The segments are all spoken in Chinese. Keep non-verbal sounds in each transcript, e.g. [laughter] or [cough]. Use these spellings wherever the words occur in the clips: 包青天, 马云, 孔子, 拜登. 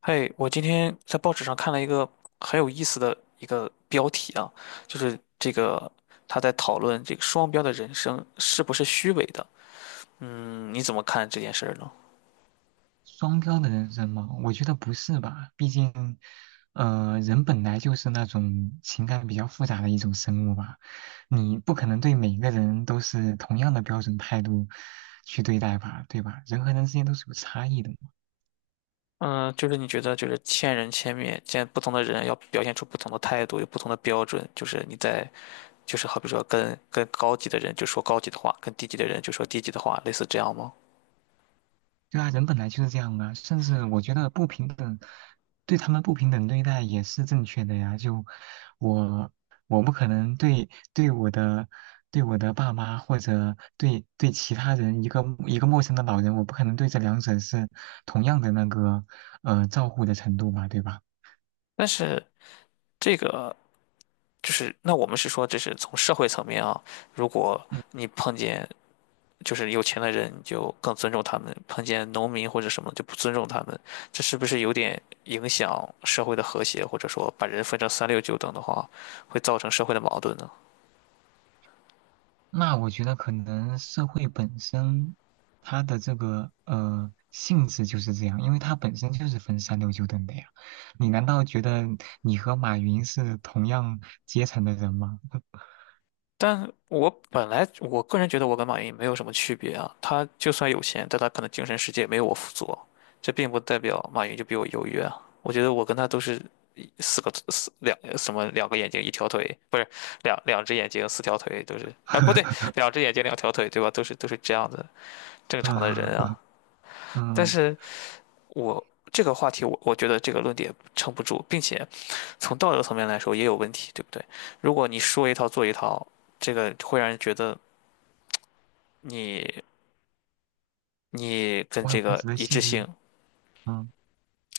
嘿，我今天在报纸上看了一个很有意思的一个标题啊，就是这个他在讨论这个双标的人生是不是虚伪的。嗯，你怎么看这件事儿呢？双标的人生吗？我觉得不是吧，毕竟，人本来就是那种情感比较复杂的一种生物吧，你不可能对每个人都是同样的标准态度去对待吧，对吧？人和人之间都是有差异的。嗯，就是你觉得就是千人千面，见不同的人要表现出不同的态度，有不同的标准，就是你在就是好比说跟高级的人就说高级的话，跟低级的人就说低级的话，类似这样吗？对啊，人本来就是这样啊，甚至我觉得不平等，对他们不平等对待也是正确的呀。就我，我不可能对我的对我的爸妈或者对其他人一个陌生的老人，我不可能对这两者是同样的那个照顾的程度吧，对吧？但是这个就是那我们是说这是从社会层面啊，如果嗯。你碰见。就是有钱的人就更尊重他们，碰见农民或者什么就不尊重他们，这是不是有点影响社会的和谐，或者说把人分成三六九等的话，会造成社会的矛盾呢？那我觉得可能社会本身它的这个性质就是这样，因为它本身就是分三六九等的呀。你难道觉得你和马云是同样阶层的人吗？但我本来我个人觉得我跟马云没有什么区别啊，他就算有钱，但他可能精神世界没有我富足，这并不代表马云就比我优越啊。我觉得我跟他都是四个四两什么两个眼睛一条腿，不是两只眼睛四条腿都是啊，不对，[laughs] 两只眼睛两条腿对吧？都是都是这样子。正常的嗯人啊。但嗯，是我这个话题我觉得这个论点撑不住，并且从道德层面来说也有问题，对不对？如果你说一套做一套，这个会让人觉得你你 [laughs] 跟我这很不个值得一信致任。性嗯，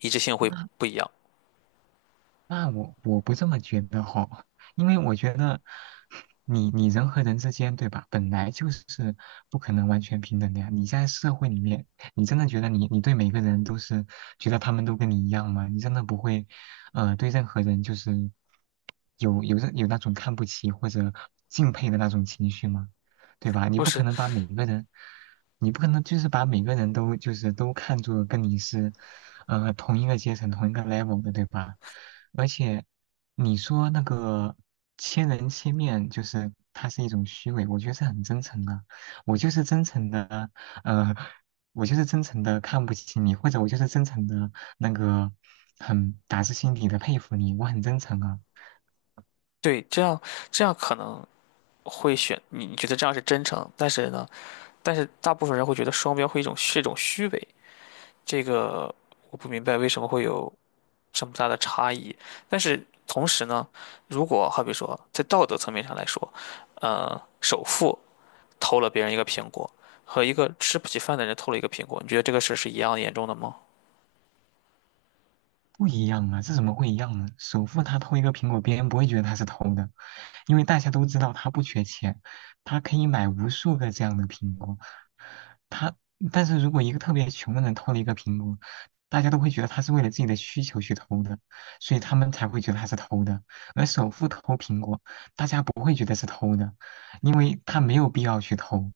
一致性会那不一样，那我不这么觉得吼，因为我觉得你人和人之间，对吧？本来就是不可能完全平等的呀。你在社会里面，你真的觉得你对每个人都是觉得他们都跟你一样吗？你真的不会，呃，对任何人就是有那种看不起或者敬佩的那种情绪吗？对吧？你不不可是？能把每个人，你不可能就是把每个人都就是都看作跟你是。同一个阶层、同一个 level 的，对吧？而且你说那个千人千面，就是它是一种虚伪，我觉得是很真诚的。我就是真诚的，呃，我就是真诚的看不起你，或者我就是真诚的那个很打自心底的佩服你，我很真诚啊。对，这样可能会选你觉得这样是真诚，但是呢，但是大部分人会觉得双标会一种是一种虚伪，这个我不明白为什么会有这么大的差异。但是同时呢，如果好比说在道德层面上来说，首富偷了别人一个苹果，和一个吃不起饭的人偷了一个苹果，你觉得这个事儿是一样严重的吗？不一样啊，这怎么会一样呢？首富他偷一个苹果，别人不会觉得他是偷的，因为大家都知道他不缺钱，他可以买无数个这样的苹果。他，但是如果一个特别穷的人偷了一个苹果，大家都会觉得他是为了自己的需求去偷的，所以他们才会觉得他是偷的。而首富偷苹果，大家不会觉得是偷的，因为他没有必要去偷。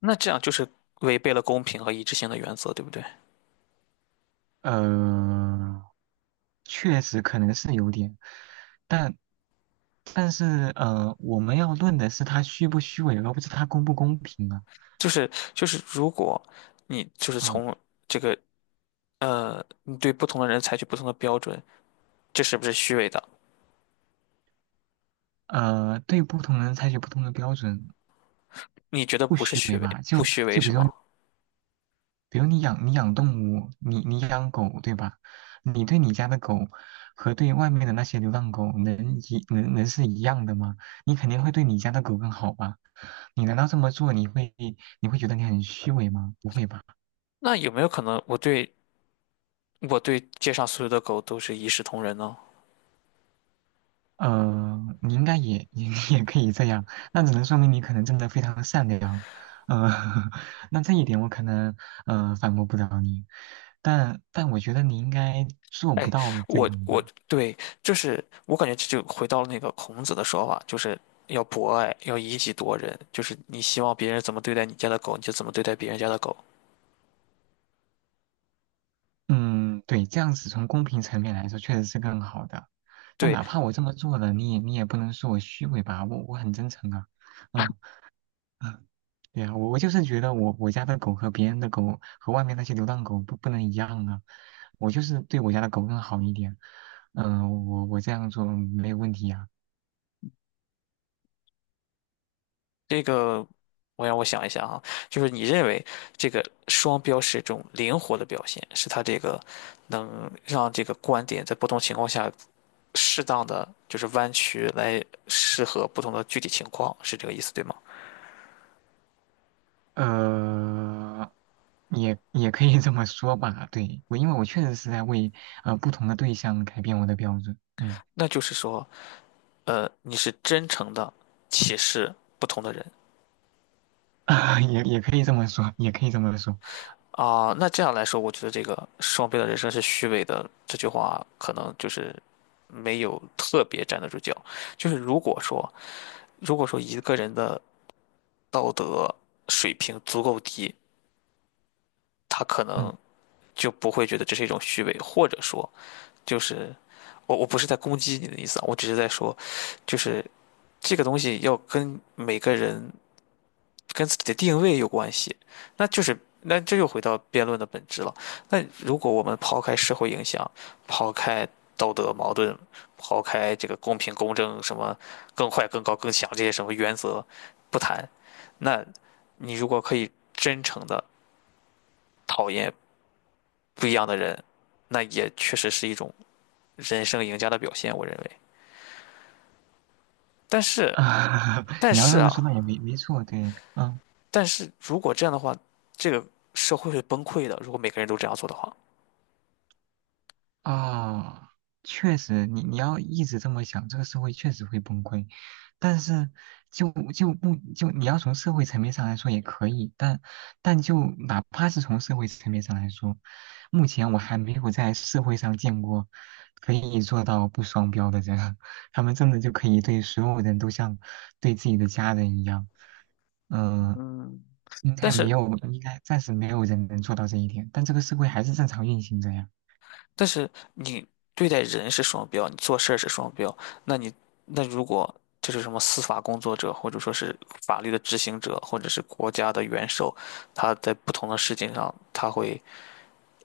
那这样就是违背了公平和一致性的原则，对不对？呃，确实可能是有点，但但是我们要论的是它虚不虚伪，而不是它公不公平啊。就是，如果你就是嗯从这个你对不同的人采取不同的标准，这是不是虚伪的？对不同人采取不同的标准，你觉得不不是虚虚伪伪，吧？不就虚伪就比是如说吗？比如你养动物，你养狗对吧？你对你家的狗和对外面的那些流浪狗能是一样的吗？你肯定会对你家的狗更好吧？你难道这么做你会觉得你很虚伪吗？不会吧？那有没有可能我对街上所有的狗都是一视同仁呢？呃，你应该也 [laughs] 也可以这样，那只能说明你可能真的非常善良。呃，[laughs] 那这一点我可能反驳不了你，但我觉得你应该做不哎，到这我样我吧。对，就是我感觉这就回到了那个孔子的说法，就是要博爱，要以己度人，就是你希望别人怎么对待你家的狗，你就怎么对待别人家的狗。嗯，对，这样子从公平层面来说确实是更好的。但对，哪怕我这么做了，你也不能说我虚伪吧，我很真诚啊。嗯嗯，对呀，我就是觉得我家的狗和别人的狗和外面那些流浪狗不能一样啊。我就是对我家的狗更好一点。嗯、我这样做没有问题呀、这个我让我想一下啊，就是你认为这个双标是一种灵活的表现，是它这个能让这个观点在不同情况下适当的就是弯曲来适合不同的具体情况，是这个意思对吗？呃，也可以这么说吧。对，我因为我确实是在为不同的对象改变我的标准。嗯，那就是说，你是真诚的歧视不同的人 [laughs] 也可以这么说，也可以这么说。啊。那这样来说，我觉得这个“双倍的人生是虚伪的”这句话，可能就是没有特别站得住脚。就是如果说，如果说一个人的道德水平足够低，他可嗯，能就不会觉得这是一种虚伪，或者说，就是我不是在攻击你的意思啊，我只是在说，就是这个东西要跟每个人跟自己的定位有关系，那就是那这又回到辩论的本质了。那如果我们抛开社会影响，抛开道德矛盾，抛开这个公平公正什么更快更高更强这些什么原则不谈，那你如果可以真诚的讨厌不一样的人，那也确实是一种人生赢家的表现，我认为。但是，[laughs] 但你要是这么啊，说那也没错。对，嗯。但是如果这样的话，这个社会会崩溃的。如果每个人都这样做的话。啊，确实，你要一直这么想，这个社会确实会崩溃。但是就就不就你要从社会层面上来说也可以，但就哪怕是从社会层面上来说，目前我还没有在社会上见过可以做到不双标的人，[laughs] 他们真的就可以对所有人都像对自己的家人一样。嗯、嗯，应但该没是有，应该暂时没有人能做到这一点，但这个社会还是正常运行着呀。但是你对待人是双标，你做事儿是双标，那你那如果这是什么司法工作者，或者说是法律的执行者，或者是国家的元首，他在不同的事情上，他会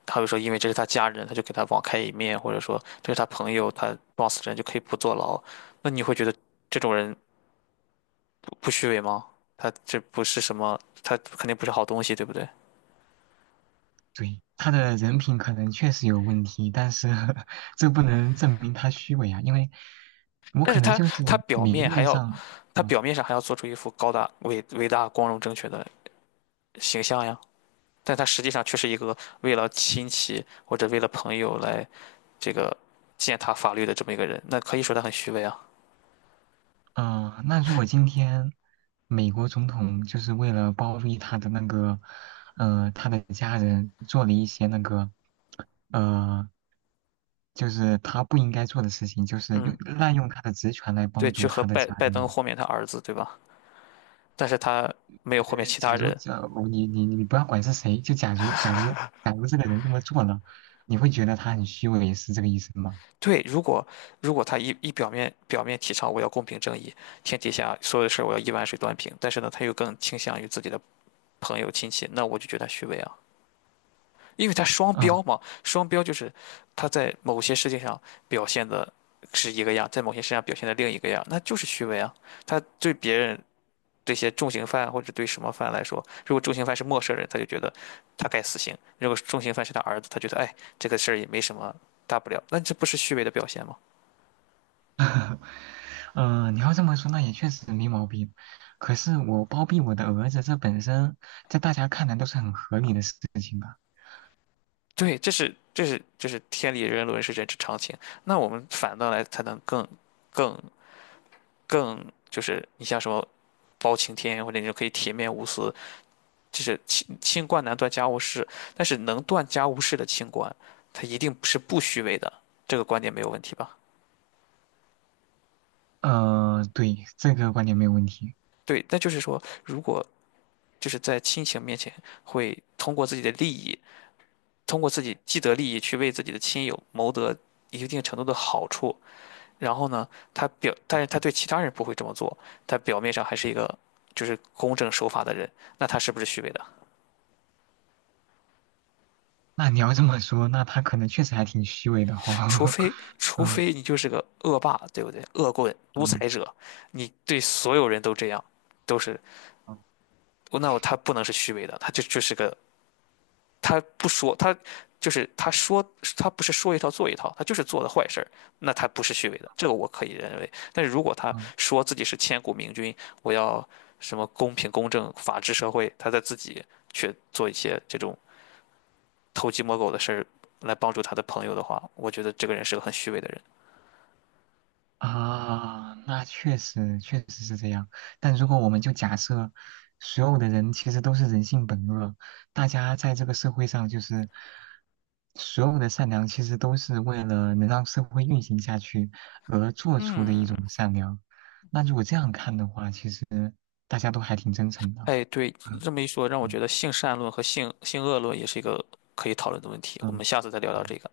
他会说，因为这是他家人，他就给他网开一面，或者说这是他朋友，他撞死人就可以不坐牢，那你会觉得这种人不虚伪吗？他这不是什么，他肯定不是好东西，对不对？对，他的人品可能确实有问题，但是 [laughs] 这不能证明他虚伪啊，因为我但可是能就是他表明面还面要，上，他嗯表面上还要做出一副高大伟大光荣正确的形象呀，但他实际上却是一个为了亲戚或者为了朋友来这个践踏法律的这么一个人，那可以说他很虚伪啊。那如果今天美国总统就是为了包庇他的那个，呃，他的家人做了一些那个，呃，就是他不应该做的事情，就是用嗯，滥用他的职权来对，帮去助和他的拜家拜登人，豁免他儿子，对吧？但是他没有豁免其假他如人。假如你不要管是谁，就假如这个人这么做了，你会觉得他很虚伪，是这个意思吗？对，如果他一一表面表面提倡我要公平正义，天底下所有的事儿我要一碗水端平，但是呢，他又更倾向于自己的朋友亲戚，那我就觉得他虚伪啊。因为他双标嗯，嘛，双标就是他在某些事情上表现的是一个样，在某些事情上表现的另一个样，那就是虚伪啊。他对别人这些重刑犯或者对什么犯来说，如果重刑犯是陌生人，他就觉得他该死刑；如果重刑犯是他儿子，他觉得哎这个事儿也没什么大不了，那这不是虚伪的表现吗？[laughs] 嗯，你要这么说，那也确实没毛病。可是我包庇我的儿子，这本身在大家看来都是很合理的事情吧？对，这是天理人伦是人之常情。那我们反倒来才能更更就是你像什么包青天或者你就可以铁面无私。就是清官难断家务事，但是能断家务事的清官，他一定是不虚伪的，这个观点没有问题吧？呃，对，这个观点没有问题。对，那就是说，如果就是在亲情面前，会通过自己的利益，通过自己既得利益去为自己的亲友谋得一定程度的好处，然后呢，但是他对其他人不会这么做，他表面上还是一个就是公正守法的人，那他是不是虚伪的？那你要这么说，那他可能确实还挺虚伪的除哈、非 [laughs] 除嗯非你就是个恶霸，对不对？恶棍、独嗯裁者，你对所有人都这样，都是嗯那我他不能是虚伪的，他就就是个他不说他就是他说他不是说一套做一套，他就是做的坏事儿，那他不是虚伪的，这个我可以认为。但是如果他嗯说自己是千古明君，我要什么公平公正、法治社会，他在自己去做一些这种偷鸡摸狗的事儿来帮助他的朋友的话，我觉得这个人是个很虚伪的人。啊，那确实确实是这样。但如果我们就假设所有的人其实都是人性本恶，大家在这个社会上就是所有的善良，其实都是为了能让社会运行下去而做出的一嗯。种善良。那如果这样看的话，其实大家都还挺真诚的。哎，对，你嗯这么一说，让我觉嗯得性善论和性恶论也是一个可以讨论的问题。我嗯，们下次再聊对聊这个。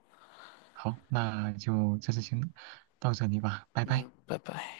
好，那就这次先到这里吧，拜拜。嗯。拜拜。